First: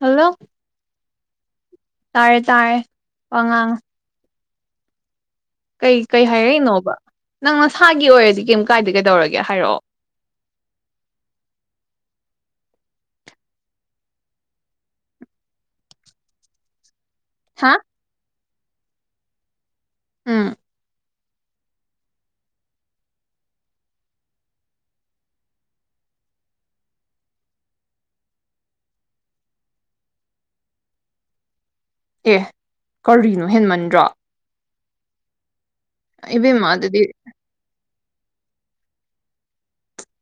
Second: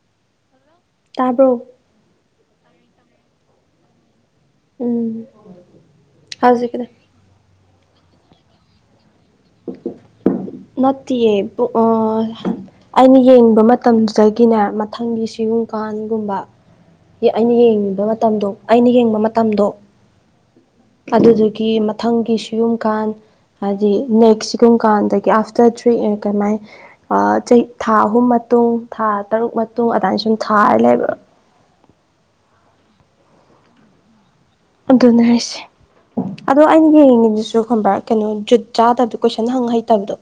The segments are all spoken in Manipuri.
ꯍꯜꯂꯣ ꯇꯥꯕ꯭ꯔꯣ ꯇꯥꯔꯦ ꯇꯥꯔꯦ ꯋꯥ ꯉꯥꯡꯉꯣ ꯎꯝ ꯀꯩ ꯀꯩ ꯍꯧꯖꯤꯛꯀꯤꯗ ꯍꯥꯏꯔꯛꯏꯅꯣꯕ ꯅꯪ ꯅꯁꯥꯒꯤ ꯑꯣꯏꯔꯗꯤ ꯀꯩꯝ ꯀꯥꯏꯗ ꯀꯩꯗꯧꯔꯒꯦ ꯍꯥꯏꯔꯛꯑꯣ ꯅꯠꯇꯦ ꯕ꯭ꯂꯣꯛ ꯑꯥ ꯑꯩꯅ ꯌꯦꯡꯅꯤꯡꯕ ꯃꯇꯝꯗꯨꯗꯒꯤꯅꯦ ꯃꯊꯪꯒꯤ ꯁꯤꯌꯨꯝꯀꯥꯟꯒꯨꯝꯕ ꯑꯩꯅ ꯍꯥ ꯌꯦꯡꯉꯤꯕ ꯃꯇꯝꯗꯣ ꯑꯩꯅ ꯌꯦꯡꯕ ꯃꯇꯝꯗꯣ ꯎꯝ ꯑꯗꯨꯗꯨꯒꯤ ꯃꯊꯪꯒꯤ ꯁꯤꯒꯨꯝ ꯀꯥꯟ ꯍꯥꯏꯗꯤ ꯅꯦꯛꯁ ꯁꯤꯒꯨꯝ ꯀꯥꯟꯗ ꯑꯣ ꯑꯐꯇꯔ ꯊ꯭ꯔꯤ ꯑꯦꯟꯀꯅꯥꯏ ꯑꯥ ꯆꯍꯤ ꯊꯥ ꯑꯍꯨꯝ ꯃꯇꯨꯡ ꯊꯥ ꯇꯔꯨꯛ ꯃꯇꯨꯡ ꯑꯗꯥꯏ ꯁꯨꯝ ꯊꯥꯔ ꯂꯩꯕ ꯑꯦ ꯀꯔꯤꯅꯣ ꯍꯦꯟꯃꯟꯗ꯭ꯔꯣ ꯑꯗꯨꯅꯦ ꯍꯥꯏꯁꯦ ꯑꯗꯣ ꯏꯕꯦꯝꯃ ꯑꯩꯅ ꯑꯗꯨꯗꯤ ꯌꯦꯡꯉꯤꯗꯨꯁꯨ ꯑꯗꯣ ꯈꯪꯕ꯭ꯔꯥ ꯀꯩꯅꯣ ꯖꯨꯠ ꯆꯥꯗꯕꯗꯣ ꯀꯣꯏꯁꯟ ꯍꯪ ꯍꯩꯇꯕꯗꯣ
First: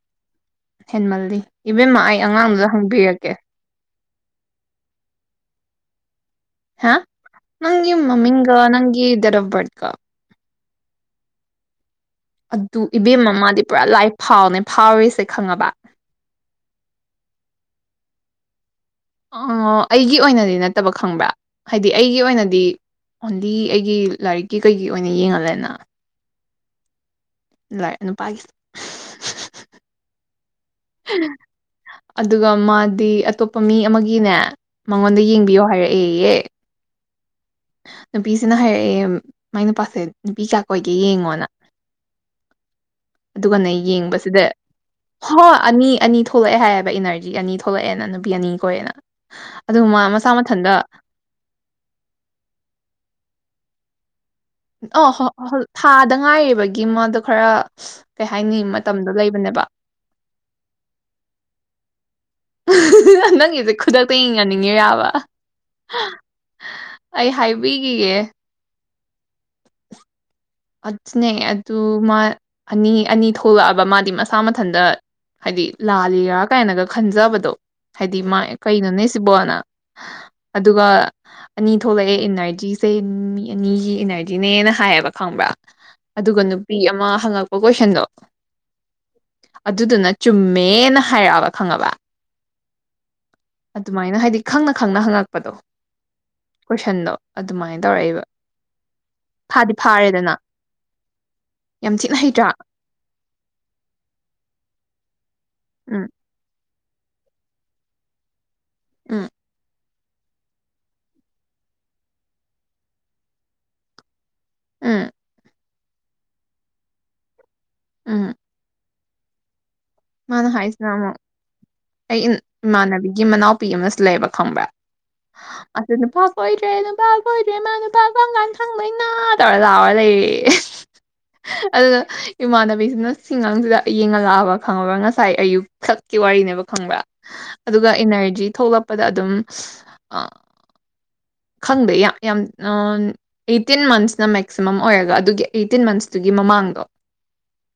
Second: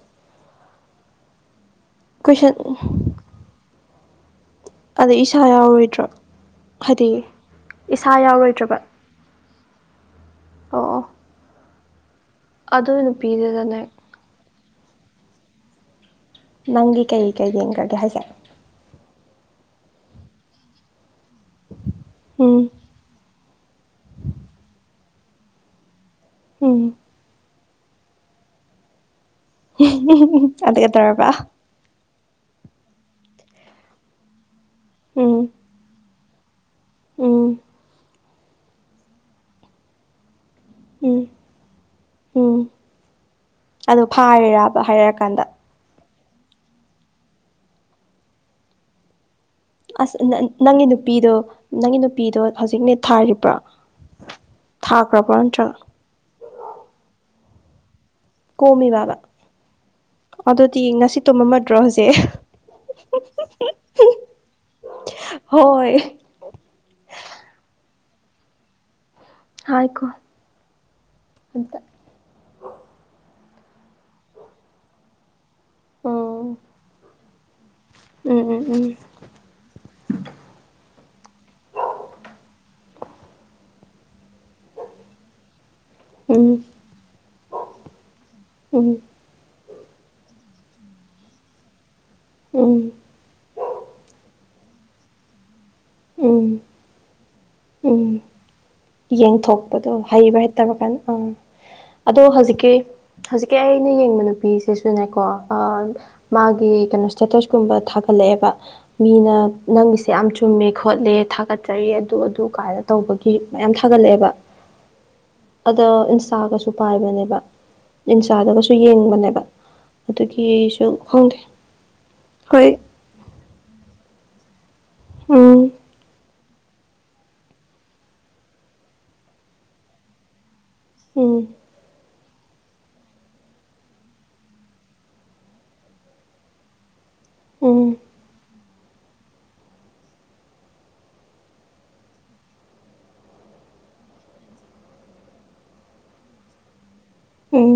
ꯍꯦꯟꯃꯜꯂꯤ ꯏꯕꯦꯝꯃ ꯑꯩ ꯑꯉꯥꯡ ꯀꯣꯏꯁꯟ ꯑꯃꯗ ꯍꯪꯕꯤꯔꯛꯀꯦ ꯑꯗ ꯏꯁꯥ ꯌꯥꯎꯔꯣꯏꯗ꯭ꯔꯣ ꯍꯥ ꯍꯥꯏꯗꯤ ꯅꯪ ꯏꯁꯥ ꯃꯃꯤꯡꯒ ꯌꯥꯎꯔꯣꯏꯗ꯭ꯔꯕ ꯅꯪꯒꯤ ꯗꯦꯠ ꯑꯣꯐ ꯕꯥꯔꯠ ꯀ ꯑꯣ ꯑꯣ ꯑꯗꯨ ꯏꯕꯦꯝꯃ ꯃꯥꯗꯤ ꯄꯨꯔꯥ ꯂꯥꯏ ꯐꯥꯎꯅꯦ ꯐꯥꯎꯔꯤꯁꯦ ꯈꯪꯉꯕ ꯅꯪꯒꯤ ꯀꯩ ꯀꯩ ꯌꯦꯡꯈ꯭ꯔꯒꯦ ꯍꯥꯏꯁꯦ ꯑꯣ ꯑꯩꯒꯤ ꯑꯣꯏꯅꯗꯤ ꯅꯠꯇꯕ ꯈꯪꯕ꯭ꯔꯥ ꯍꯥꯏꯗꯤ ꯑꯩꯒꯤ ꯑꯣꯏꯅꯗꯤ ꯎꯝ ꯑꯣꯟꯂꯤ ꯑꯩꯒꯤ ꯂꯥꯏꯔꯤꯛꯀꯤ ꯀꯩꯒꯤ ꯑꯣꯏꯅ ꯌꯦꯡꯍꯜꯂꯦꯅ ꯎꯝ ꯂꯥꯛ ꯅꯨꯄꯥꯒꯤꯁꯦ ꯑꯗꯨꯒ ꯇꯧꯔꯕ ꯑꯗꯨꯒ ꯃꯥꯗꯤ ꯑꯇꯣꯞꯄ ꯃꯤ ꯑꯃꯒꯤꯅꯦ ꯃꯉꯣꯟꯗ ꯎꯝ ꯌꯦꯡꯕꯤꯌꯣ ꯍꯥꯏꯔꯛꯑꯦꯌꯦ ꯎꯝ ꯅꯨꯄꯤꯁꯤꯅ ꯍꯥꯏꯔꯛꯑꯦ ꯃꯥꯏ ꯅꯨꯄꯥꯁꯦ ꯅꯨꯄꯤ ꯀꯌꯥ ꯀꯣꯏꯒꯦ ꯎꯝ ꯌꯦꯡꯉꯣꯅ ꯎꯝ ꯑꯗꯨꯒꯅꯦ ꯑꯗꯣ ꯌꯦꯡꯕꯁꯤꯗ ꯐꯥꯔꯤꯔꯕ ꯍꯣ ꯍꯥꯏꯔꯛꯑꯀꯥꯟꯗ ꯑꯅꯤ ꯑꯅꯤ ꯊꯣꯛ ꯊꯣꯛꯂꯛꯑꯦ ꯍꯥꯏꯌꯦꯑꯕ ꯏꯅꯔꯖꯤ ꯑꯅꯤ ꯊꯣꯛꯂꯛꯑꯦꯅ ꯅꯨꯄꯤ ꯑꯅꯤ ꯀꯣꯏꯔꯦꯅ ꯑꯗꯨ ꯃꯥ ꯑꯁ ꯃꯁꯥ ꯃꯊꯟꯇ ꯅꯪꯒꯤ ꯅꯨꯄꯤꯗꯣ ꯅꯪꯒꯤ ꯅꯨꯄꯤꯗꯣ ꯍꯧꯖꯤꯛꯅꯦ ꯊꯥꯔꯤꯕ꯭ꯔꯣ ꯑ ꯊꯥꯈ꯭ꯔꯕ꯭ꯔꯣ [unintelligible] ꯅꯠꯇ꯭ꯔꯒ ꯊꯥꯗ ꯉꯥꯏꯔꯤꯕꯒꯤ ꯃ ꯑꯗꯨꯣ ꯈꯔ ꯀꯩ ꯍꯥꯏꯅꯤ ꯃꯇꯝꯗꯣ ꯀꯣꯝꯃꯤꯕꯕ ꯂꯩꯕꯅꯦꯕ ꯑꯗꯨꯗꯤ ꯉꯁꯤ ꯇꯨꯝꯃꯝꯃꯗ꯭ꯔꯣ ꯍꯧꯖꯤꯛ ꯅꯪꯒꯤꯁꯦ ꯈꯨꯗꯛꯇ ꯌꯦꯡꯍꯟꯅꯤꯡꯉꯤꫪꯥꯕ ꯍꯣꯏ ꯑꯩ ꯍꯥꯏꯕꯤꯈꯤꯒ‌ꯦ ꯍꯥꯏꯈꫭ ꯑꯗꯨꯅꯦ ꯑꯗꯨ ꯃꯥ ꯑꯅꯤ ꯑꯅꯤ ꯊꯣꯛꯂꯛꯑꯕ ꯃꯥꯗꯤ ꯃꯁꯥ ꯃꯊꯟꯇ ꯍꯥꯏꯗꯤ ꯂꯥꯜꯂꯤꯔꯥ ꯎꯝ ꯀꯥꯏꯅꯒ ꯈꯟꯖꯕꯗꯣ ꯍꯥꯏꯗꯤ ꯃꯥ ꯎꯝ ꯎꯝ ꯀꯩꯅꯣꯅꯦ ꯁꯤꯕꯣꯅ ꯑꯗꯨꯒ ꯑꯅꯤ ꯊꯣꯛꯂꯛꯑꯦ ꯏꯅꯔꯖꯤꯁꯦ ꯃꯤ ꯑꯅꯤꯒꯤ ꯏꯅꯔꯖꯤꯅꯦꯅ ꯍꯥꯏꯌꯦꯕ ꯈꯪꯕ꯭ꯔꯥ ꯎꯝ ꯎꯝ ꯑꯗꯨꯒ ꯅꯨꯄꯤ ꯑꯃ ꯍꯪꯉꯛꯄ ꯀꯣꯏꯁꯟꯗꯣ ꯎꯝ ꯑꯗꯨꯗꯨꯅ ꯆꯨꯝꯃꯦꯅ ꯍꯥꯏꯔꯛꯑꯕ ꯈꯪꯉꯕ ꯎꯝ ꯑꯗꯨꯃꯥꯏꯅ ꯍꯥꯏꯗꯤ ꯈꯪꯅ ꯈꯪꯅ ꯍꯪꯉꯛꯄꯗꯣ ꯎꯝ ꯀꯣꯏꯁꯟꯗꯣ ꯑꯗꯨꯃꯥꯏꯅ ꯎꯝ ꯇꯧꯔꯛꯏꯕ ꯌꯦꯡꯊꯣꯛ ꯐꯥꯗꯤ ꯄꯗꫭ ꯐꯥꯔꯦꯗꯅ ꯍꯩꯕ ꯍꯩꯇꯕ ꯀꯥꯟ ꯑꯥ ꯌꯥꯝ ꯊꯤꯅ ꯑꯗꯣ ꯍꯩꯇ꯭ꯔꯥ ꯍꯧꯖꯤꯛꯀꯤ ꯍꯧꯖꯤꯛꯀꯤ ꯑꯩꯅ ꯌꯦꯡꯕ ꯅꯨꯄꯤꯁꯤꯁꯨꯅꯦꯀꯣ ꯎꯝ ꯃꯥꯒꯤ ꯀꯩꯅꯣ ꯁꯇꯦꯇꯁꯀꯨꯝꯕ ꯊꯥꯒꯠꯂꯛꯑꯦꯕ ꯎꯝ ꯃꯤꯅ ꯅꯪꯒꯤꯁꯦ ꯌꯥꯝ ꯆꯨꯝꯃꯦ ꯈꯣꯠꯂꯦ ꯊꯥꯒꯠꯆꯔꯤ ꯑꯗꯨ ꯑꯗꯨ ꯀꯥꯏꯅ ꯇꯧꯕꯒꯤ ꯃꯌꯥꯝ ꯊꯥꯒꯠꯂꯛꯑꯦꯕ ꯎꯝ ꯑꯗꫭ ꯏꯟꯁꯇꯥꯥꯒꯁꯨ ꯄꯥꯏꯕꯅꯦꯕ ꯎꯝ ꯏꯟꯁꯥꯗꯒꯁꯨ ꯌꯦꯡꯕꯅꯦꯕ ꯃꯥꯅ ꯑꯗꯨꯒꯤꯁꯨ ꯍꯥꯏꯁꯤꯅ ꯑꯃꯨꯛ ꯈꯪꯗꯦ ꯑꯩ ꯍꯣꯏ ꯏꯃꯥꯟꯅꯕꯤꯒꯤ ꯃꯅꯥꯎ ꯅꯨꯄꯤ ꯑꯃꯁꯨ ꯂꯩꯕ ꯈꯪꯕ꯭ꯔ ꯎꯝ ꯑꯗꯨ ꯅꯨꯄꯥ ꯀꯣꯏꯗ꯭ꯔꯦ ꯅꯨꯄꯥ ꯀꯣꯏꯗ꯭ꯔꯦ ꯃꯥ ꯅꯨꯄꯥ ꯀꯪꯀꯥꯟ ꯐꯩꯗꫭꯏꯅꫭ ꯇꯧꯔꯒ ꯂꯥꯎꯔ ꯎꯝ ꯂꯩꯔ‌ꯦꯌ‌ꯦ ꯑꯗꯨꯅ ꯏꯃꯥꯟꯅꯕꯤꯁꯤꯅ ꯁꯤꯑꯉꯥꯡꯁꯤꯗ ꯌꯦꯡꯍꯜꯂꯛꯑꯕ ꯈꯪꯉꯕ꯭ꯔꯥ ꯉꯁꯥꯏ ꯑꯌꯨꯛ ꯁꯛꯀꯤ ꯋꯥꯔꯤꯅꯦꯕ ꯈꯪꯕ꯭ꯔꯥ ꯎꯝ ꯑꯗꯨꯒ ꯏꯅꯔꯖꯤ ꯊꯣꯛꯂꯛꯄꯗ ꯑꯗꯨꯝ ꯈꯪꯗꯦ ꯌꯥꯝ ꯑꯩꯇꯤꯟ ꯃꯟꯁꯅ ꯃꯦꯛꯁꯤꯃꯝ ꯑꯣꯏꯔꯒ ꯑꯗꯨꯒꯤ ꯑꯩꯇꯤꯟ ꯃꯟꯁꯇꯨꯒꯤ ꯃꯃꯥꯡꯗꯣ ꯎꯝ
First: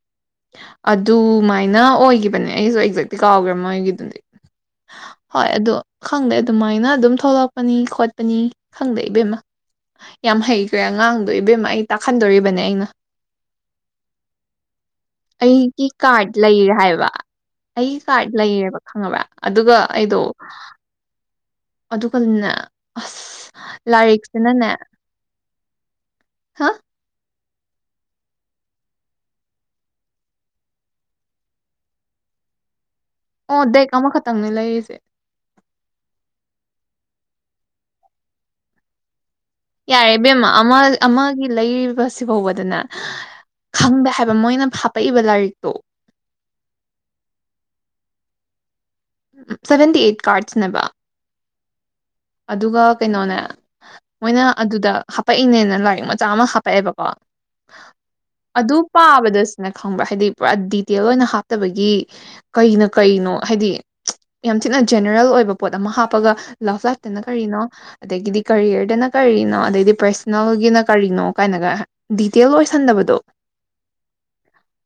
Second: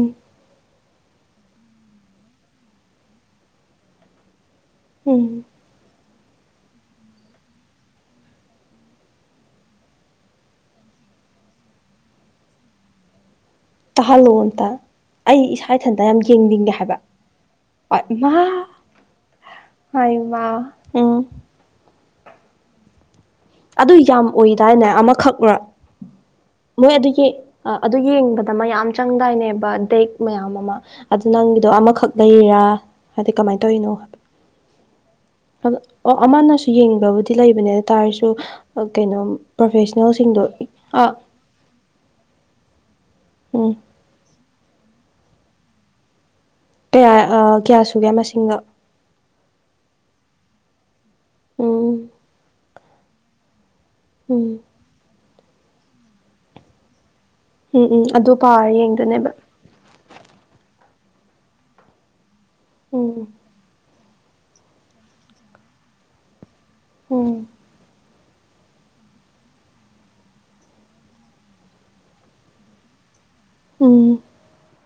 ꯑꯗꯨꯃꯥꯏꯅ ꯑꯣꯏꯈꯤꯕꯅꯦ ꯑꯩꯁꯨ ꯑꯦꯛꯖꯦꯛꯇꯤ ꯀꯥꯎꯈ꯭ꯔꯦ ꯃꯣꯏꯒꯤꯗꯨꯗꯤ ꯎꯝ ꯍꯣꯏ ꯑꯗꯣ ꯈꯪꯗꯦ ꯑꯗꯨꯃꯥꯏꯅ ꯑꯗꯨꯝ ꯊꯣꯛꯂꯛꯄꯅꯤ ꯈꯣꯠꯄꯅꯤ ꯈꯪꯗꯦ ꯏꯕꯦꯝꯃ ꯌꯥꯝ ꯍꯩꯈ꯭ꯔꯦ ꯑꯉꯥꯡꯗꯣ ꯏꯕꯦꯝꯃ ꯑꯩ ꯇꯥꯛꯈꯟꯗꯣꯔꯤꯕꯅꯦ ꯑꯩꯅ ꯇꯥꯍꯜꯂꯣ ꯑꯝꯇ ꯑꯩ ꯏꯁꯥ ꯑꯩꯒꯤ ꯏꯊꯟꯇ ꯌꯥꯝ ꯀꯥꯔꯗ ꯂꯩꯔꯦ ꯌꯦꯡꯅꯤꯡꯉꯦ ꯍꯥꯏꯕ ꯑꯩꯒꯤ ꯍꯣꯏ ꯀꯥꯔꯠ ꯃꯥ ꯂꯩꯌꯦꯕ ꯈꯪꯉꯕ꯭ꯔꯥ ꯑꯗꯨꯒ ꯑꯩꯗꯣ ꯍꯥꯏꯃ ꯎꯝ ꯑꯗꯨꯒꯅꯦ ꯑꯁ ꯑꯗꯨ ꯌꯥꯝ ꯂꯥꯏꯔꯤꯛꯁꯤꯅꯅꯦ ꯑꯣꯏꯗꯥꯏꯅꯦ ꯑꯃꯈꯛꯅ ꯍꯥ ꯃꯣꯏ ꯑꯗꯨꯒꯤ ꯑꯗꯨ ꯌꯦꯡꯕꯗ ꯃꯌꯥꯝ ꯆꯪꯗꯥꯏꯅꯦꯕ ꯗꯦꯛ ꯃꯌꯥꯝ ꯑꯃ ꯑꯗꯨ ꯅꯪꯒꯤꯗꯣ ꯑꯃꯈꯛ ꯂꯩꯔꯥ ꯍꯥꯏꯗꯤ ꯀꯃꯥꯏꯅ ꯑꯣ ꯗꯦꯛ ꯇꯧꯔꯤꯅꯣ ꯍꯥꯏꯕ ꯑꯃꯈꯛꯇꯪꯅꯦ ꯂꯩꯔꯤꯁꯦ ꯑꯣ ꯑꯃꯅꯁꯨ ꯌꯦꯡꯕꯕꯨꯗꯤ ꯂꯩꯕꯅꯦ ꯑꯗꯨ ꯇꯥꯔꯁꯨ ꯀꯩꯅꯣ ꯌꯥꯔꯦ ꯏꯕꯦꯝ ꯄ꯭ꯔꯣꯐꯦꯁꯅꯦꯜꯁꯤꯡꯗꯣ ꯑꯃ ꯑꯥ ꯑꯃꯒꯤ ꯂꯩꯔꯤꯕꯁꯤ ꯐꯥꯎꯕꯗꯅ ꯎꯝ [unintelligible] ꯍꯥꯏꯕ ꯃꯣꯏꯅ ꯐꯥꯞꯄꯛꯏꯕ ꯂꯥꯏꯔꯤꯛꯇꯣ ꯀꯌꯥ ꯀꯌꯥ ꯁꯨꯒꯦ ꯃꯁꯤꯡꯗꯣ ꯁꯚꯦꯟꯇꯤ ꯑꯩꯠ ꯀꯥꯔꯠꯁꯅꯦꯕ ꯎꯝ ꯑꯗꯨꯒ ꯀꯩꯅꯣꯅꯦ ꯃꯣꯏꯅ ꯎꯝ ꯑꯗꯨꯗ ꯍꯥꯄꯛꯏꯅꯦꯅ ꯂꯥꯏꯔꯤꯛ ꯃꯆꯥ ꯑꯃ ꯍꯥꯄꯛꯑꯦꯕꯀꯣ ꯎꯝ ꯎꯝ ꯑꯗꯨ ꯄꯥꯔꯦ ꯌꯦꯡꯗꯨꯅꯦꯕ ꯅ ꯈꯪꯕ꯭ꯔꯥ ꯍꯥꯏꯗꯤ ꯄꯨꯔꯥ ꯗꯤꯇꯦꯜ ꯑꯣꯏꯅ ꯍꯥꯞꯇꯕꯒꯤ ꯀꯩꯅ ꯎꯝ ꯀꯩꯅꯣ ꯍꯥꯏꯗꯤ ꯌꯥꯝ ꯊꯤꯅ ꯖꯦꯅꯔꯦꯜ ꯑꯣꯏꯕ ꯄꯣꯠ ꯑꯃ ꯍꯥꯞꯄꯒ ꯂꯞ ꯂꯥꯏꯐꯇꯅ ꯎꯝ ꯀꯔꯤꯅꯣ ꯑꯗꯒꯤꯗꯤ ꯀꯔꯤꯌꯔꯗꯅ ꯀꯔꯤꯅꯣ ꯑꯗꯩꯗꯤ ꯄꯔꯁꯅꯦꯜꯒꯤꯅ ꯀꯔꯤꯅꯣ ꯀꯥꯏꯅꯒ ꯗꯤꯇꯦꯜ ꯑꯣꯏꯁꯟꯗꯕꯗꯣ ꯎꯝ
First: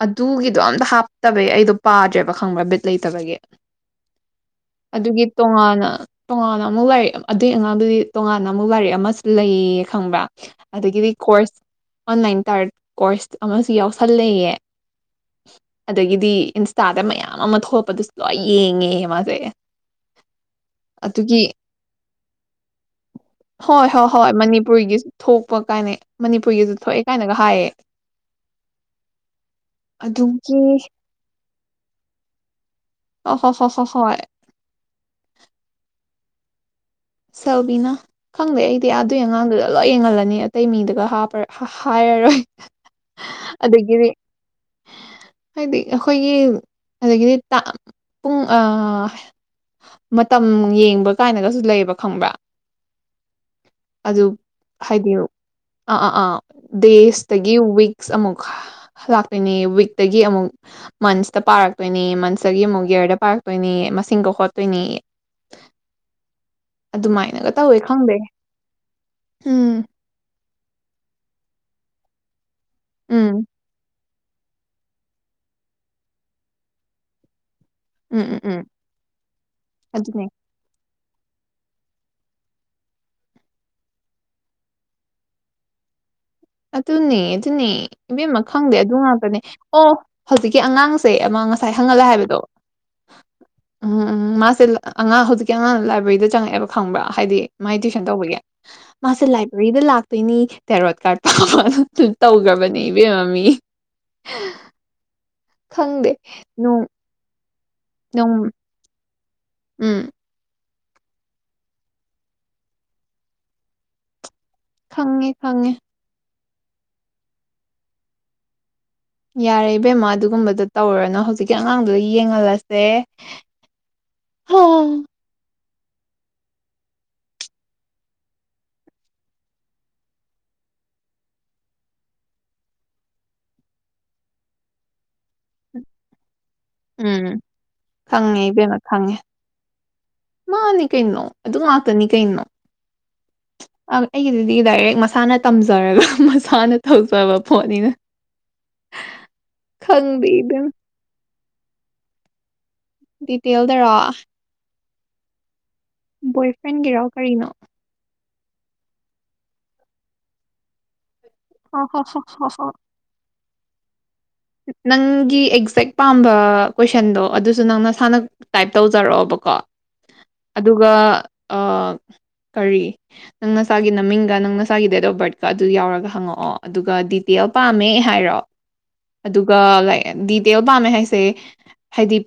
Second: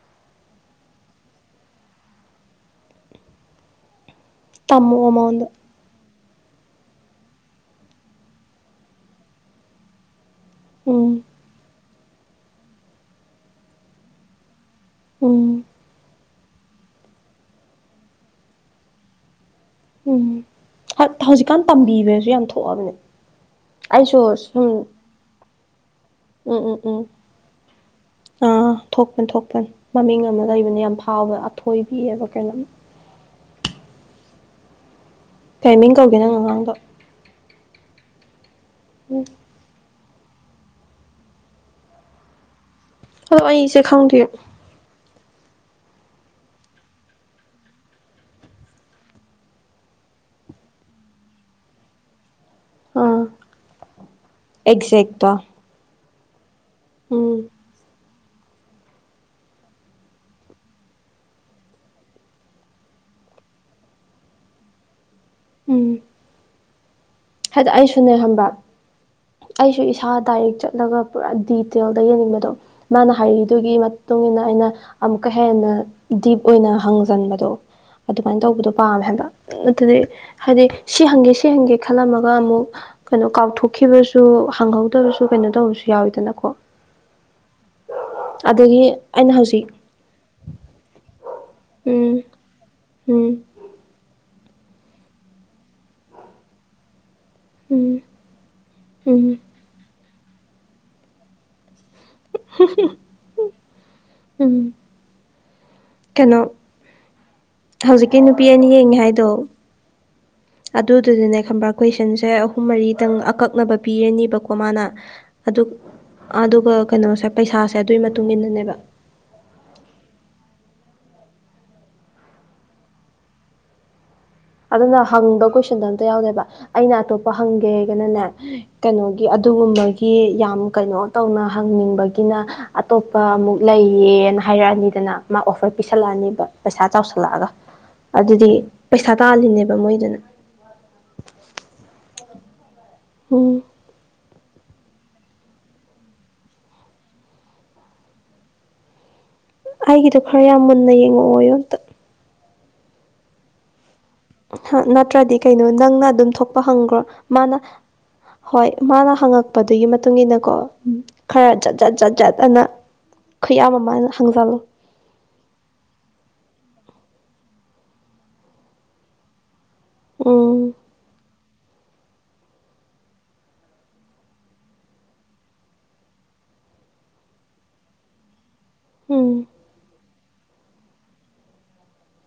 ꯑꯗꯨꯒꯤꯗꯣ ꯑꯝꯇ ꯍꯥꯞꯇꯕꯩ ꯑꯩꯗꯣ ꯄꯥꯗ꯭ꯔꯦꯕ ꯈꯪꯕ꯭ꯔ ꯕꯤꯠ ꯂꯩꯇꯕꯒꯤ ꯇꯝꯃꯣ ꯑꯗꯨꯒꯤ ꯃꯉꯣꯟꯗ ꯇꯣꯉꯥꯟꯅ ꯇꯣꯉꯥꯟꯅ ꯑꯃꯨꯛ ꯂꯥꯏꯔꯤꯛ ꯑꯗꯨꯒꯤ ꯑꯉꯥꯡꯗꯨꯗꯤ ꯇꯣꯉꯥꯟꯅ ꯑꯃꯨꯛ ꯂꯥꯏꯔꯤꯛ ꯑꯃꯁꯨ ꯂꯩꯌꯦ ꯈꯪꯕ꯭ꯔꯥ ꯑꯗꯒꯤꯗꯤ ꯎꯝ ꯀꯣꯔꯁ ꯑꯣꯟꯂꯥꯏꯟ ꯇꯥꯔ ꯀꯣꯔꯁ ꯑꯃꯁꯨ ꯌꯥꯎꯁꯜꯂꯌꯦ ꯎꯝ ꯑꯗꯒꯤꯗꯤ ꯏꯟꯁꯇꯥꯗ ꯃꯌꯥꯝ ꯑꯃ ꯊꯣꯛꯄꯗꯨꯁꯨ ꯂꯣꯏ ꯌꯦꯡꯉꯦ ꯃꯥꯁꯦ ꯎꯝ ꯑꯗꯨꯒꯤ ꯍꯧꯖꯤꯛꯀꯥꯟ ꯇꯝꯕꯤꯕ꯭ꯔꯁꯨ ꯌꯥꯝ ꯊꯣꯛꯑꯕꯅꯦ ꯍꯣꯏ ꯍꯣꯏ ꯑꯩꯁꯨ ꯍꯣꯏ ꯁꯨꯝ ꯃꯅꯤꯄꯨꯔꯒꯤꯁꯨ ꯊꯣꯛꯄ ꯀꯥꯏꯅ ꯎꯝ ꯃꯅꯤꯄꯨꯔꯒꯤꯁꯨ ꯎꯝ ꯎꯝ ꯊꯣꯛꯑꯦ ꯀꯥꯏꯅꯒ ꯍꯥꯏꯌꯦ ꯑꯥ ꯊꯣꯛꯄꯅꯤ ꯊꯣꯛꯄꯅꯤ ꯃꯃꯤꯡ ꯑꯃ ꯑꯗꯨꯒꯤ ꯂꯩꯕꯅꯦ ꯌꯥꯝ ꯐꯥꯎꯕ ꯑꯊꯣꯏꯕꯤꯑꯕ ꯀꯩꯅꯣꯝ ꯑꯣ ꯍꯣ ꯆ ꯆꯣ ꯍꯣꯏ ꯇꯥꯏꯃꯤꯡ ꯀꯧꯒꯦ ꯅꯪ ꯑꯉꯥꯡꯗꯣ ꯁꯦꯜꯕꯤꯅꯥ ꯈꯪꯗꯦ ꯑꯩꯗꯤ ꯑ ꯑꯗꯨꯏ ꯎꯝ ꯑꯉꯥꯡꯗꯨꯗ ꯂꯣꯏ ꯌꯦꯡꯍꯜꯂꯅꯤ ꯑꯇꯩ ꯃꯤꯗꯨꯒꯄ ꯍꯥꯏꯔꯔꯣꯏ ꯑꯗꯣ ꯑꯩꯁꯦ ꯑꯗꯒꯤꯗꯤ ꯈꯪꯗꯦ ꯍꯥꯏꯗꯤ ꯑꯩꯈꯣꯏꯒꯤ ꯑꯗꯒꯤꯗꯤ ꯄꯨꯡ ꯃꯇꯝ ꯌꯦꯡꯕ꯭ꯔꯥ ꯀꯥꯏꯅꯒꯁꯨ ꯂꯩꯌꯦꯕ ꯈꯪꯕ꯭ꯔꯥ ꯑꯥ ꯑꯗꯨ ꯍꯥꯏꯗꯤ ꯑꯦꯛꯖꯦꯛꯇꯣ ꯑꯥ ꯑꯥ ꯑꯥ ꯎꯝ ꯗꯦꯖꯇꯒꯤ ꯋꯤꯛꯁ ꯑꯃꯨꯛ ꯂꯥꯛꯇꯣꯏꯅꯦ ꯋꯤꯛꯇꯒꯤ ꯑꯃꯨꯛ ꯃꯟꯁꯇ ꯄꯥꯔꯛꯇꯣꯏꯅꯤ ꯃꯟꯁꯇꯒꯤ ꯑꯃꯨꯛ ꯒꯌꯔꯗ ꯄꯥꯔꯛꯇꯣꯏꯅꯤ ꯃꯁꯤꯡꯗꯣ ꯈꯣꯠꯇꯣꯏꯅꯤ ꯎꯝ ꯑꯗꯨꯃꯥꯏ ꯍꯥꯏꯗ ꯑꯩꯁꯨꯅꯦ ꯈꯡꯕ ꯑꯩꯁꯨ ꯎꯝ ꯏꯁꯥ ꯗꯥꯏꯔꯦꯛ ꯆꯠꯂꯒ ꯄꯨꯔꯥ ꯗꯤꯇꯦꯜꯗ ꯌꯦꯡꯅꯤꯡꯕꯗꯣ ꯃꯥꯅ ꯎꯝ ꯍꯥꯏꯔꯤꯗꯨꯒꯤ ꯃꯇꯨꯡꯟꯅ ꯑꯩꯅ ꯑꯃꯨꯛꯀ ꯍꯦꯟꯅ ꯗꯤꯞ ꯑꯣꯏꯅ ꯍꯪꯖꯟꯕꯗꯣ ꯎꯝ ꯎꯝ ꯑꯗꯨꯃꯥꯏꯅ ꯎꯝ ꯇꯧꯕꯗꯣ ꯄꯥꯝꯃꯦ ꯍꯥꯏꯕ ꯑꯗꯨꯗꯤ ꯑꯗꯨꯅꯦ ꯍꯥꯏꯗꯤ ꯁꯤ ꯍꯪꯒꯦ ꯁꯤ ꯍꯪꯒꯦ ꯈꯜꯂꯝꯃꯒ ꯑꯃꯨꯛ ꯀꯩꯅꯣ ꯀꯥꯎꯊꯣꯛꯈꯤꯕꯁꯨ ꯍꯪꯍꯧꯗꯕꯁꯨ ꯀꯩꯅꯣ ꯇꯧꯕꯁꯨ ꯌꯥꯎꯋꯤꯗꯅꯀꯣ ꯑꯗꯨꯅꯦ ꯑꯗꯨꯅꯦ ꯏꯕꯦꯝꯃ ꯈꯪꯗꯦ ꯑꯗꯒꯤ ꯑꯗꯨ ꯑꯩꯅ ꯉꯥꯛꯇꯅꯦ ꯍꯧꯖꯤꯛ ꯑꯣ ꯍꯧꯖꯤꯛꯀꯤ ꯑꯉꯥꯡꯁꯦ ꯑꯃ ꯉꯁꯥꯏ ꯍꯪꯉꯥꯜꯂꯦ ꯎꯝ ꯍꯥꯏꯕꯗꯣ ꯎꯝ ꯎꯝ ꯎꯝ ꯃꯥꯁꯦ ꯑꯉꯥꯡ ꯍꯧꯖꯤꯛꯀꯤ ꯑꯉꯥꯡꯅ ꯂꯥꯏꯕ꯭ꯔꯦꯔꯤꯗ ꯆꯪꯉꯛꯑꯦꯕ ꯈꯪꯕ꯭ꯔꯥ ꯍꯥꯏꯗꯤ ꯃꯥꯥꯏ ꯎꯝ ꯇꯨꯏꯁꯟ ꯇꯧꯕꯒꯤ ꯃꯥꯁꯦ ꯎꯝ ꯂꯥꯏꯕ꯭ꯔꯦꯔꯤꯗ ꯂꯥꯛꯇꯣꯏꯅꯤ ꯇꯦꯔꯣꯠ ꯀꯥꯔꯠ ꯄꯥꯕꯅꯥ ꯑꯗꯨ ꯇꯧꯈ꯭ꯔꯕꯅꯦ ꯏꯕꯦꯝꯃꯥ ꯃꯤ ꯎꯝ ꯈꯪꯗꯦ ꯀꯩꯅꯣ ꯅꯨꯡ ꯍꯧꯖꯤꯛꯀꯤ ꯅꯨꯄꯤ ꯑꯅꯤ ꯌꯦꯡꯉꯤ ꯍꯥꯏꯗꯣ ꯎꯝ ꯑꯗꯨꯗꯨꯅꯥꯅꯦ ꯈꯪꯕ ꯀꯣꯏꯁꯟꯁꯦ ꯑꯍꯨꯝ ꯃꯔꯤꯗꯪ ꯑꯀꯛꯅꯕ ꯄꯤꯔꯅꯤꯕꯀꯣ ꯀꯣ ꯃꯥꯅ ꯈꯪꯉꯦ ꯑꯗꯨ ꯈꯪꯉꯦ ꯑꯗꯨꯒ ꯀꯩꯅꯣꯁꯦ ꯄꯩꯁꯥꯁꯦ ꯑꯗꯨꯒꯤ ꯃꯇꯨꯡ ꯏꯟꯅꯅꯦꯕ ꯌꯥꯔꯦ ꯏꯕꯦꯝꯃꯥ ꯑꯗꯨꯒꯨꯝꯕꯗꯣ ꯇꯧꯔꯅꯨ ꯍꯧꯖꯤꯛꯀꯤ ꯑꯉꯥꯡꯗꯨꯗ ꯌꯦꯡꯍꯜꯂꯁꯦ ꯍꯥ ꯑꯗꯨꯅ ꯍꯪꯕ ꯀꯣꯏꯁꯟꯗꯣ ꯑꯝꯇ ꯌꯥꯎꯗꯦꯕ ꯑꯩꯅ ꯑꯇꯣꯞꯄ ꯍꯪꯒꯦ ꯍꯥꯏꯒꯅꯅꯦ ꯀꯩꯅꯣꯒꯤ ꯑꯗꯨꯒꯨꯝꯕꯒꯤ ꯌꯥꯝ ꯀꯩꯅꯣ ꯇꯧꯅ ꯍꯪꯅꯤꯡꯕꯒꯤꯅ ꯑꯇꯣꯞꯄ ꯑꯃꯨꯛ ꯂꯩꯌꯦꯅ ꯍꯥꯏꯔꯛꯑꯅꯤꯗꯅ ꯃꯥ ꯑꯣꯐꯔ ꯄꯤꯁꯜꯂꯛꯑꯅꯤꯕ ꯄꯩꯁꯥ ꯎꯝ ꯆꯥꯎꯁꯜꯂꯛꯑꯒ ꯈꯪꯉꯦ ꯑꯗꯨꯗꯤ ꯏꯕꯦꯝꯃ ꯄꯩꯁꯥ ꯈꯪꯉꯦ ꯇꯥꯜꯂꯤꯅꯦꯕ ꯃꯣꯏꯗꯨꯅ ꯃꯥꯅꯤ ꯀꯩꯅꯣ ꯑꯗꯨ ꯉꯥꯛꯇꯅꯤ ꯀꯩꯅꯣ ꯎꯝ ꯑꯩꯒꯤꯗꯨꯗꯤ ꯗꯥꯏꯔꯦꯛ ꯃꯁꯥꯅ ꯇꯝꯖꯔꯒ ꯃꯁꯥꯅ ꯇꯧꯖꯕ ꯄꯣꯠꯅꯤꯅ ꯑꯩꯒꯤꯗꯣ ꯈꯪꯗꯦ ꯈꯔ ꯌꯥꯝ ꯏꯕꯦꯝ ꯃꯨꯟꯅ ꯌꯦꯡꯉꯛꯑꯣꯌꯨ ꯗꯤꯇꯦꯜꯗꯔꯣ ꯅꯠꯇ꯭ꯔꯗꯤ ꯀꯩꯅꯣ ꯅꯪꯅ ꯑꯗꯨꯝ ꯕꯣꯏ ꯊꯣꯛꯄ ꯍꯪꯈ꯭ꯔꯣ ꯐ꯭ꯔꯦꯟꯒꯤꯔꯣ ꯀꯔꯤꯅꯣ ꯃꯥꯅ ꯍꯣꯏ ꯃꯥꯅ ꯍꯪꯉꯛꯄꯗꯨꯒꯤ ꯃꯇꯨꯡ ꯏꯟꯅꯀꯣ ꯎꯝ ꯈꯔ ꯖꯠ ꯍ ꯖꯠ ꯍ ꯖꯠ ꯍ ꯖꯠ ꯍ ꯑꯅ ꯍ ꯈꯨꯌꯥꯝ ꯑꯃ ꯑꯩꯅꯥ ꯍꯪꯖꯜꯂꯨ ꯅꯪꯒꯤ ꯑꯦꯛꯖꯦꯛ ꯄꯥꯝꯕ ꯀꯣꯏꯁꯟꯗꯣ ꯑꯗꯨꯁꯨ ꯅꯪꯅ ꯁꯥꯟꯅ ꯇꯥꯏꯞ ꯇꯧꯖꯔꯛꯑꯕꯀꯣ ꯎꯝ ꯑꯗꯨꯒ ꯑꯥ ꯀꯔꯤ ꯅꯪ ꯅꯁꯥꯒꯤ ꯅꯃꯤꯡꯒ ꯅꯪ ꯅꯁꯥꯒꯤ ꯗꯦꯠ ꯑꯣꯐ ꯕꯥꯔꯠꯀ ꯑꯗꯨ ꯌꯥꯎꯔꯒ ꯍꯪꯉꯛꯑꯣ ꯑꯗꯨꯒ ꯗꯤꯇꯦꯜ ꯄꯥꯝꯃꯦ ꯍꯥꯏꯔꯣ ꯎꯝ ꯑꯗꯨꯒ ꯂꯥꯏ ꯗꯤꯇꯦꯜ ꯄꯥꯝꯃꯦ ꯍꯥꯏꯁꯦ ꯍꯥꯏꯗꯤ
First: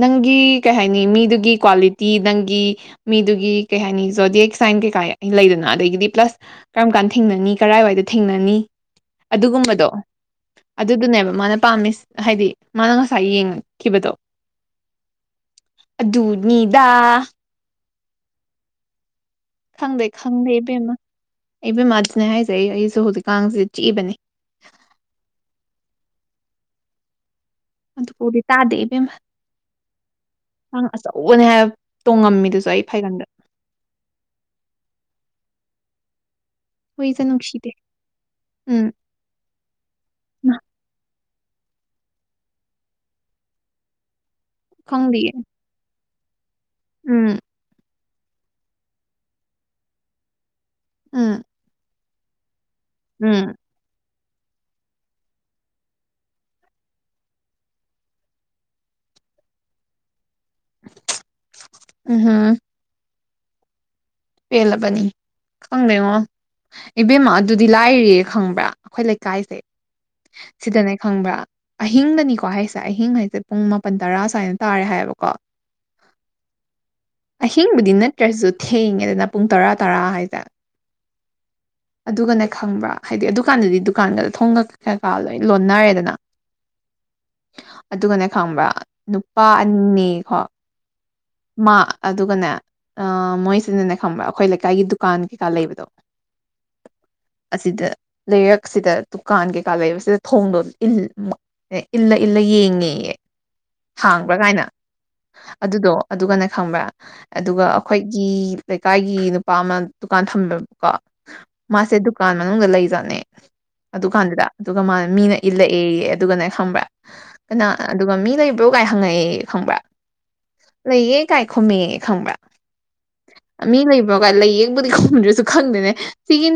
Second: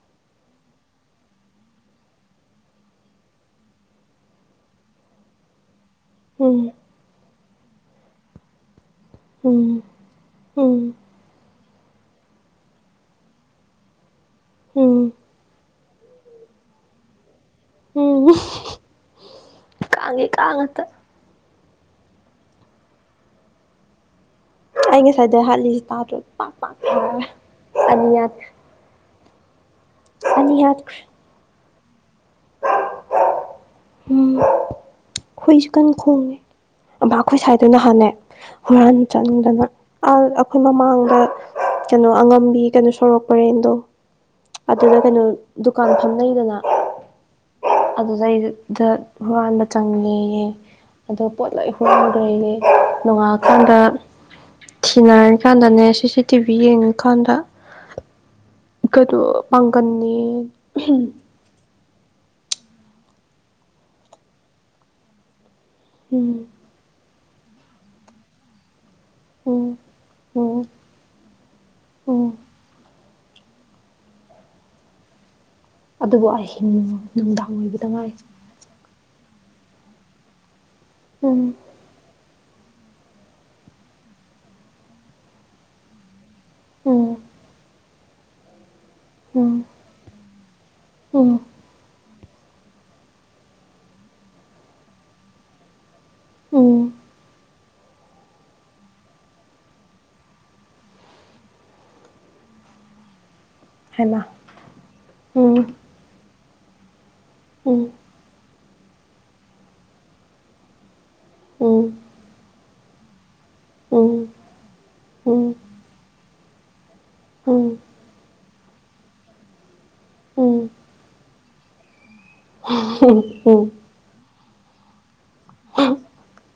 ꯅꯪꯒꯤ ꯀꯩ ꯍꯥꯏꯅꯤ ꯃꯤꯗꯨꯒꯤ ꯀ꯭ꯋꯥꯂꯤꯇꯤ ꯅꯪꯒꯤ ꯃꯤꯗꯨꯒꯤ ꯀꯩ ꯍꯥꯏꯅꯤ ꯖꯣꯗꯤꯑꯦꯛ ꯁꯥꯏꯟ ꯀꯩꯀꯥ ꯂꯩꯗꯅ ꯑꯗꯒꯤꯗꯤ ꯄ꯭ꯂꯁ ꯎꯝ ꯀꯔꯝ ꯀꯥꯟ ꯊꯦꯡꯅꯅꯤ ꯀꯔꯥꯏꯋꯥꯏꯗ ꯊꯦꯡꯅꯅꯤ ꯎꯝ ꯑꯗꯨꯒꯨꯝꯕꯗꯣ ꯎꯝ ꯑꯗꯨꯗꯨꯅꯦꯕ ꯃꯥꯅ ꯄꯥꯝꯃꯤ ꯍꯥꯏꯗꯤ ꯃꯥꯅ ꯉꯁꯥꯏ ꯌꯦꯡꯈꯤꯕꯗꯣ ꯎꯝ ꯑꯗꯨꯅꯤꯗ ꯎꯝ ꯈꯪꯗꯦ ꯀꯥꯡꯒꯤ ꯈꯪꯗꯦ ꯀꯥꯡ ꯉꯥꯛꯇ ꯏꯕꯦꯝꯃꯥ ꯏꯕꯦꯝꯃꯥ꯫ ꯑꯗꯨꯅꯦ ꯍꯥꯏꯖꯩ ꯑꯩꯁꯨ ꯍꯧꯖꯤꯛꯀꯁꯤ ꯆꯤꯛꯏꯕꯅꯤ ꯑꯩ ꯉꯁꯥꯏꯗ ꯍꯥꯠꯂꯤꯁꯤ ꯇꯥꯗ꯭ꯔ ꯄꯥꯛ ꯄꯥꯛ ꯊꯔꯒꯥ ꯑꯗꯨꯕꯨꯗꯤ ꯇꯥꯗꯦ ꯏꯕꯦꯝꯃ ꯑꯅꯤ ꯃꯅꯥ ꯌꯥꯠꯈ꯭ꯔꯦ ꯑꯆꯧꯕꯥ ꯑꯆꯧꯕꯅꯦ ꯍꯥꯏꯕꯥ ꯇꯣꯡꯉꯝꯃꯤꯗꯨꯁꯨ ꯑꯩ ꯐꯩꯒꯟꯗ ꯎꯝ ꯍꯣꯏꯁꯨ ꯀꯥꯟ ꯈꯣꯡꯉꯦ ꯕꯥ ꯍꯨꯏꯁꯦ ꯑꯩꯈꯣꯏ ꯁ꯭ꯋꯥꯏꯗ ꯅꯨꯡꯁꯤꯗꯦ ꯅꯍꯥꯟꯅꯦ ꯎꯝ ꯍꯨꯔꯥꯟꯕꯥ ꯆꯪꯅꯗꯅ ꯑ ꯑꯩꯈꯣꯏ ꯃꯃꯥꯡꯗ ꯀꯩꯅꯣ ꯑꯉꯝꯕꯤ ꯀꯩꯅꯣ ꯁꯣꯔꯣꯛ ꯄꯥꯔꯦꯡꯗꯣ ꯑꯗꯨꯅ ꯀꯩꯅꯣ ꯈꯪꯗꯤꯌꯦ ꯗꯨꯀꯥꯟ ꯐꯝꯅꯩꯗꯅ ꯎꯝ ꯑꯗꯨꯗꯩꯗꯨꯗ ꯍꯨꯔꯥꯟꯕ ꯆꯪꯂꯦꯌꯦ ꯑꯗꯣ ꯎꯝ ꯄꯣꯠꯂꯣꯏ ꯍꯨꯨꯔꯟ ꯈꯔꯦꯅꯦ ꯎꯝ ꯅꯣꯡꯉꯥꯑꯀꯥꯟꯗ ꯊꯤꯅꯔꯤꯀꯥꯟꯗꯅꯦ ꯁꯤ ꯁꯤ ꯇꯤ ꯚꯤ ꯌꯦꯡꯉꯀꯥꯟꯗ ꯀꯩꯅꯣ ꯄꯥꯡꯒꯟꯅꯦꯌꯦ ꯎꯝ ꯍꯝ ꯄꯦꯜꯂꯕꯅꯤ ꯈꯪꯗꯦꯉꯣ ꯎꯝ ꯏꯕꯦꯝꯃ ꯑꯗꯨꯗꯤ ꯂꯥꯏꯔꯤ ꯈꯪꯕ꯭ꯔꯥ ꯑꯩꯈꯣꯏ ꯂꯩꯀꯥꯏꯁꯦ ꯎꯝ ꯎꯝ ꯁꯤꯗꯅꯦ ꯈꯪꯕ꯭ꯔꯥ ꯎꯝ ꯑꯍꯤꯡꯗꯅꯤꯀꯣ ꯍꯥꯏꯁꯦ ꯑꯍꯤꯡ ꯍꯥꯏꯁꯦ ꯄꯨꯡ ꯃꯥꯄꯟ ꯇꯔꯥ ꯁꯨꯃꯥꯏꯅ ꯇꯥꯔꯦ ꯍꯥꯏꯌꯦꯕꯀꯣ ꯑꯗꯨꯕꯨ ꯑꯍꯤꯡ ꯅꯨꯡꯗꯥꯡ ꯑꯣꯏꯕꯗ ꯑꯍꯤꯡꯕꯨꯗꯤ ꯉꯥꯏ ꯅꯠꯇ꯭ꯔꯁꯨ ꯊꯦꯡꯉꯦꯗꯅ ꯄꯨꯡ ꯇꯔꯥ ꯇꯔꯥ ꯍꯥꯏꯁꯦ ꯎꯝ ꯑꯗꯨꯒꯅꯦ ꯈꯪꯕ꯭ꯔꯥ ꯍꯥꯏꯗꯤ ꯑꯗꯨꯀꯥꯟꯗꯗꯤ ꯗꯨꯀꯥꯟꯒꯗ ꯊꯣꯡꯒ ꯀꯌꯥ ꯀꯥ ꯂꯣꯏ ꯂꯣꯟꯅꯔꯦꯗꯅ ꯎꯝ ꯑꯗꯨꯒꯅꯦ ꯈꯪꯕ꯭ꯔꯥ ꯅꯨꯄꯥ ꯎꯝ ꯑꯅꯤꯀꯣ ꯎꯝ ꯃꯥ ꯑꯗꯨꯒꯅꯦ ꯑ ꯃꯣꯏꯁꯤꯅꯅꯦ ꯈꯪꯕ꯭ꯔꯥ ꯑꯩꯈꯣꯏ ꯂꯩꯀꯥꯏꯒꯤ ꯗꯨꯀꯥꯟ ꯀꯩꯀꯥ ꯂꯩꯕꯗꯣ ꯎꯝ ꯑꯁꯤꯗ ꯂꯩꯔꯛꯁꯤꯗ ꯗꯨꯀꯥꯟ ꯀꯩꯀꯥ ꯂꯩꯕꯁꯤꯗ ꯊꯣꯡꯗꯣ ꯏ ꯑꯦ ꯏꯜꯂ ꯏꯜꯂ ꯌꯦꯡꯉꯦꯌꯦ ꯍꯥꯏꯃ ꯍꯥꯡꯕ꯭ꯔꯥ ꯀꯥꯏꯅ ꯎꯝ ꯑꯗꯨꯗꯣ ꯑꯗꯨꯒꯅ ꯈꯪꯕ꯭ꯔꯥ ꯑꯗꯨꯒ ꯎꯝ ꯑꯩꯈꯣꯏ ꯒꯤ ꯂꯩꯀꯥꯏꯒꯤ ꯅꯨꯄꯥ ꯑꯃ ꯗꯨꯀꯥꯟ ꯊꯝꯃꯦꯕꯀꯣ ꯎꯝ ꯃꯥꯁꯦ ꯗꯨꯀꯥꯟ ꯃꯅꯨꯡꯗ ꯂꯩꯖꯥꯠꯅꯦ ꯎꯝ ꯑꯗꯨꯀꯥꯟꯗꯨꯗ ꯑꯗꯨꯒ ꯃꯥꯅ ꯃꯤꯅ ꯎꯝ ꯏꯜꯂꯛꯑꯦꯌꯦ ꯑꯗꯨꯒꯅꯦ ꯈꯪꯕ꯭ꯔꯥ ꯀꯅꯥ ꯎꯝ ꯑꯗꯨꯒ ꯃꯤ ꯂꯩꯕ꯭ꯔꯣ ꯀꯥꯏ ꯍꯪꯉꯛꯑꯦꯌꯦ ꯈꯪꯕ꯭ꯔꯥ ꯎꯝ ꯂꯩꯌꯦ ꯀꯥꯏ ꯈꯨꯝꯃꯦꯑ ꯈꯪꯕ꯭ꯔꯥ ꯎꯝ ꯃꯤ ꯂꯩꯕ꯭ꯔꯣ ꯀꯥꯏ ꯂꯩꯌꯦꯕꯨꯗꯤ ꯈꯨꯝꯗ [unintelligible] ꯁꯨ ꯈꯪꯗꯦꯅꯦ ꯁꯤꯒꯤ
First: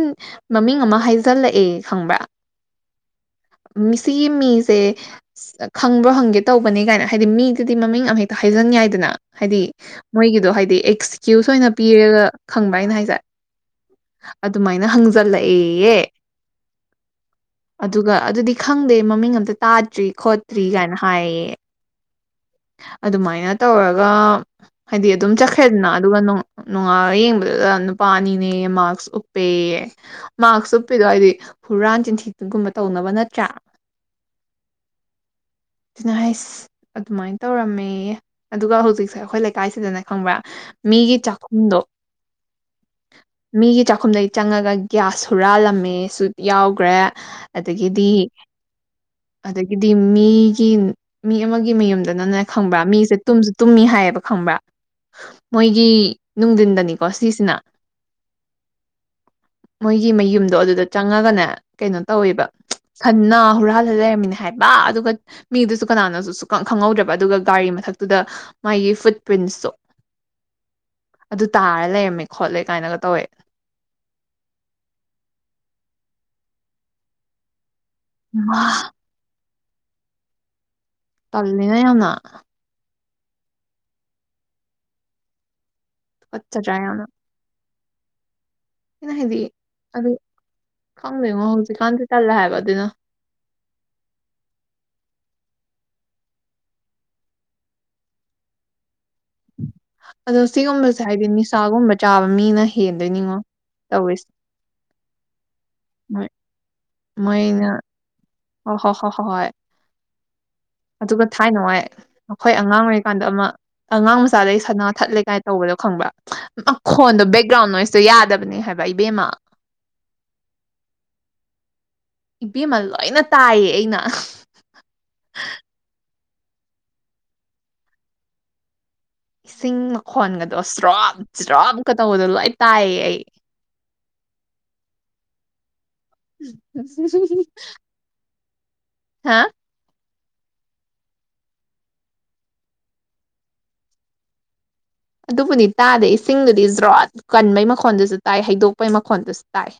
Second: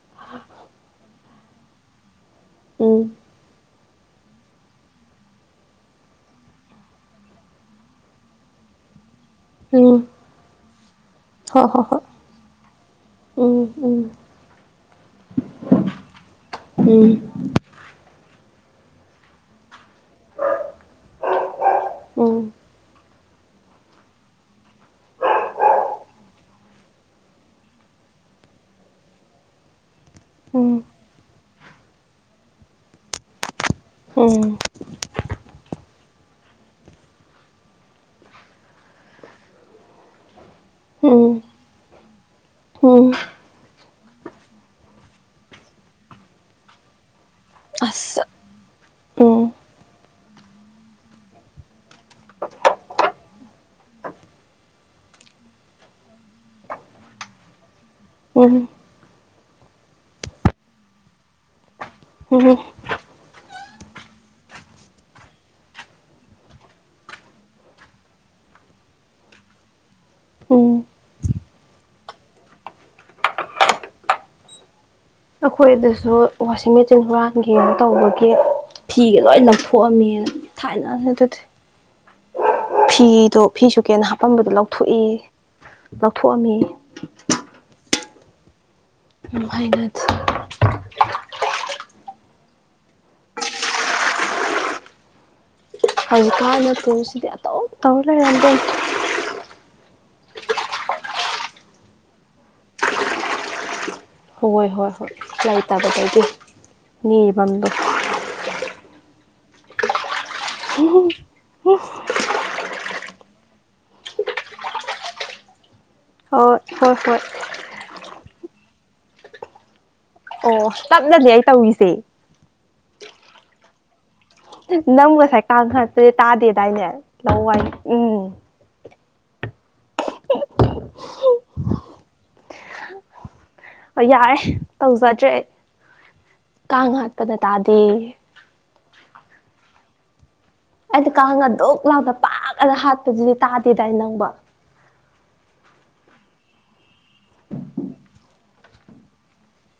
ꯃꯃꯤꯡ ꯑꯃ ꯍꯥꯏꯖꯜꯂꯛꯑꯦ ꯈꯪꯕ꯭ꯔꯥ ꯎꯝ ꯃꯤꯁꯤꯒꯤ ꯃꯤꯁꯦ ꯑꯁ ꯈꯪꯕ꯭ꯔꯣ ꯍꯪꯒꯦ ꯇꯧꯕꯅꯦ ꯀꯥꯏꯅ ꯍꯥꯏꯗꯤ ꯃꯤꯗꯨꯗꯤ ꯃꯃꯤꯡ ꯑꯃꯍꯦꯛꯇ ꯍꯥꯏꯖꯟ ꯌꯥꯏꯗꯅ ꯍꯥꯏꯗꯤ ꯎꯝ ꯃꯣꯏꯒꯤꯗꯣ ꯍꯥꯏꯗꯤ ꯑꯦꯛꯁꯀ꯭ꯌꯨꯁ ꯍꯣꯏ ꯑꯣꯏꯅ ꯍꯣꯏ ꯄꯤꯔꯒ ꯈꯪꯕ ꯑꯩꯅ ꯍꯥꯏꯁꯦ ꯑꯗꯨꯃꯥꯏꯅ ꯍꯪꯖꯜꯂꯛꯑꯦꯌꯦ ꯎꯝ ꯑꯗꯨꯒ ꯑꯗꯨꯗꯤ ꯈꯪꯗꯦ ꯃꯃꯤꯡ ꯑꯝꯇ ꯇꯥꯗ꯭ꯔꯤ ꯈꯣꯠꯇ꯭ꯔꯤ ꯀꯥꯏꯅ ꯍꯥꯏꯌꯦ ꯎꯝ ꯎꯝ ꯑꯗꯨꯃꯥꯏꯅ ꯇꯧꯔꯒ ꯍꯥꯏꯗꯤ ꯑꯗꯨꯝ ꯆꯠꯈ꯭ꯔꯦꯗꯅ ꯑꯗꯨꯒ ꯅꯨꯡꯉꯟꯂꯒ ꯌꯦꯡꯕꯗꯨꯗ ꯅꯨꯄꯥ ꯑꯅꯤꯅꯦ ꯃꯥꯛꯁ ꯎꯞꯄꯦ ꯃꯥꯛꯁ ꯎꯞꯄꯤꯗꯣ ꯍꯥꯏꯗꯤ ꯍꯨꯔꯥꯟ ꯆꯤꯟꯊꯤꯒꯨꯝꯕ ꯇꯧꯅꯕ ꯅꯠꯇ꯭ꯔꯥ ꯎꯝ ꯁꯤꯅ ꯍꯥꯏꯁ ꯑꯗꯨꯃꯥꯏꯅ ꯇꯧꯔꯝꯃꯦꯌꯦ ꯑꯗꯨꯒ ꯍꯧꯖꯤꯛꯁꯦ ꯑꯩꯈꯣꯏ ꯂꯩꯀꯥꯏꯁꯤꯗꯅꯦ ꯈꯪꯕ꯭ꯔꯥ ꯎꯝ ꯃꯤꯒꯤ ꯎꯝ ꯆꯥꯛꯈꯨꯝꯗꯣ ꯎꯝ ꯃꯤꯒꯤ ꯆꯥꯛꯈꯨꯝꯗꯒꯤꯩ ꯆꯪꯉꯒ ꯒꯤꯒ꯭ꯌꯥꯁ ꯍꯨꯔꯥꯜꯂꯝꯃꯤ ꯁ꯭ꯋꯤꯞ ꯌꯥꯎꯈ꯭ꯔꯦ ꯑꯗꯒꯤꯗꯤ ꯑꯁ ꯎꯝ ꯑꯗꯒꯤꯗꯤ ꯃꯤꯒꯤ ꯃꯤ ꯑꯃꯒꯤ ꯃꯌꯨꯝꯗꯅꯅꯦ ꯈꯪꯕ꯭ꯔꯥ ꯃꯤꯁꯦ ꯇꯨꯝꯁꯨ ꯇꯨꯝꯃꯤ ꯍꯥꯏꯌꯦꯕ ꯈꯪꯕ꯭ꯔꯥ ꯃꯣꯏꯒꯤ ꯅꯨꯡꯊꯤꯟꯗꯅꯤꯀꯣ ꯁꯤꯁꯤꯅ ꯎꯝ ꯃꯣꯏꯒꯤ ꯃꯌꯨꯝꯗꯣ ꯑꯗꯨꯗ ꯆꯪꯉꯒꯅꯦ ꯀꯩꯅꯣ ꯇꯧꯋꯤꯕ ꯎꯝ ꯈꯟꯅ ꯍꯨꯔꯥꯜꯂ ꯂꯩꯔꯝꯃꯤꯅꯦ ꯍꯥꯏꯕ ꯑꯗꯨꯒ ꯃꯤꯗꯨꯁꯨ ꯀꯅꯥꯅꯣꯁꯨ ꯁꯨꯈꯪ ꯈꯪꯍꯧꯗ꯭ꯔꯕ ꯑꯗꯨꯒ ꯒꯥꯔꯤ ꯃꯊꯛ ꯇꯨꯗ ꯃꯥꯒꯤ ꯐꯨꯠ ꯄ꯭ꯔꯤꯟꯁꯇꯣ ꯑꯣ ꯑꯗꯨ ꯇꯥꯔ ꯂꯩꯔꯝꯃꯦ ꯈꯣꯠꯂꯦ ꯀꯥꯏꯅꯒ ꯇꯧꯋꯦ ꯑꯩꯈꯣꯏ ꯑꯗꯁꯨ ꯋꯥꯁꯤꯡ ꯃꯦꯆꯤꯟ ꯍꯨꯔꯥꯟꯒꯤꯅ ꯇꯧꯕꯒꯤ ꯃꯥ ꯐꯤ ꯐꯤꯒ ꯂꯣꯏ ꯂꯪꯊꯣꯛꯑꯝꯃꯦ ꯊꯥꯏꯅ ꯇꯜꯂꯤꯅ ꯌꯥꯝꯅ ꯐꯤꯗꯣ ꯐꯤꯁꯨ ꯀꯦꯅ ꯍꯥꯄꯝꯕꯗꯣ ꯂꯧꯊꯣꯛ ꯑ‌ꯦꯌ‌ꯦ ꯂꯧꯊꯣꯛꯑꯝꯃ‌ꯦꯌ‌ꯦ ꯇꯨꯀꯠꯆꯗ꯭ꯔꯥ ꯌꯥꯝꯅ ꯑꯩꯅ ꯍꯥꯏꯗꯤ ꯌꯥꯝ ꯍꯩꯅꯗꯦ ꯑꯗꯨ ꯈꯪꯗꯣꯏꯉꯣ ꯍꯧꯖꯤꯛꯀꯥꯟꯗꯤ ꯇꯜꯂꯦ ꯍꯥꯏꯕ ꯑꯗꯨꯅ ꯍꯧꯖꯤꯛꯀꯥꯟꯅ ꯀꯣꯜꯁꯤꯗꯤ ꯑꯗꯨꯝ ꯇꯧꯔ ꯂꯩꯔꯝ ꯢꯕꯦꯝ ꯑꯗꯣ ꯁꯤꯒꯨꯝꯕꯁꯦ ꯍꯥꯏꯗꯤ ꯅꯤꯁꯥꯒꯨꯝꯕ ꯆꯥꯕ ꯃꯤꯅ ꯍꯦꯟꯗꯣꯏꯅꯤꯉꯣ ꯇꯧꯔꯤꯁꯦ ꯍꯣꯏ ꯍꯣꯏ ꯍꯣꯏ ꯂꯩ ꯇꯥꯕꯗꯒꯤ ꯃꯣꯏ ꯅꯤꯕꯝꯗꯣ ꯑꯣ ꯍꯣ ꯍꯣ ꯍꯣ ꯍꯣꯏ ꯑꯗꯨꯒ ꯊꯥꯏ ꯅꯨꯡꯉꯥꯏ ꯑꯩꯈꯣꯏ ꯑꯉꯥꯡ ꯑꯣꯏꯔꯤꯀꯥꯟꯗ ꯑꯃ ꯑꯉꯥꯡ ꯃꯆꯥꯗꯒꯤ ꯁꯅꯥ ꯊꯠꯂꯦ ꯀꯥꯏ ꯇꯧꯕꯗꯣ ꯈꯪꯕꯔꯥ ꯍꯣꯏ ꯍꯣꯏ ꯍꯣꯏ ꯃꯈꯣꯟꯗꯣ ꯕꯦꯛꯒ꯭ꯔꯥꯎꯟ ꯅꯣꯏꯇꯣ ꯌꯥꯗꯕꯅꯦ ꯍꯥꯏꯕ ꯏꯕꯦꯝꯃ ꯑꯣ ꯇꯞꯅꯅꯦ ꯑꯩ ꯇꯧꯔꯤꯁꯦ ꯏꯕꯦꯝꯃ ꯂꯣꯏꯅ ꯇꯥꯏꯌꯦ ꯑꯩꯅ ꯅꯪ ꯉꯁꯥꯏ ꯀꯥꯡꯍꯥꯠꯄꯗꯤ ꯇꯥꯗꯦꯗꯥꯏꯅꯦ ꯂꯧ ꯋꯥꯏ ꯎꯝ ꯏꯁꯤꯡ ꯃꯈꯣꯟꯒꯗꯣ ꯆ꯭ꯔꯣꯞ ꯆ꯭ꯔꯣꯞꯀ ꯇꯧꯕꯗꯣ ꯂꯣꯏ ꯇꯥꯏꯌꯦ ꯑꯩ ꯌꯥꯔꯦ ꯇꯧꯖꯗ꯭ꯔꯦ ꯑꯩ ꯀꯥꯡ ꯍꯥꯠꯄꯗ ꯇꯥꯗꯦꯌꯦ ꯍꯥꯥ ꯑꯩꯗꯤ ꯀꯥꯡ ꯑꯗꯨꯛ ꯂꯥꯎꯅ ꯄꯥꯛ ꯑꯥꯅ ꯍꯥꯠꯄꯗꯨꯗꯤ ꯇꯥꯗꯦꯗꯥꯏ ꯅꯪꯕꯣ ꯑꯗꯨꯕꯨꯅꯤ ꯇꯥꯗꯦ ꯏꯁꯤꯡꯗꯨꯗꯤ ꯖ꯭ꯔꯣꯠ ꯀꯟꯕꯩ ꯃꯈꯣꯟꯗꯨꯖꯨ ꯇꯥꯏ ꯍꯩꯗꯣꯛꯄꯩ ꯃꯈꯣꯟꯜꯗꯨꯖꯨ ꯇꯥꯏ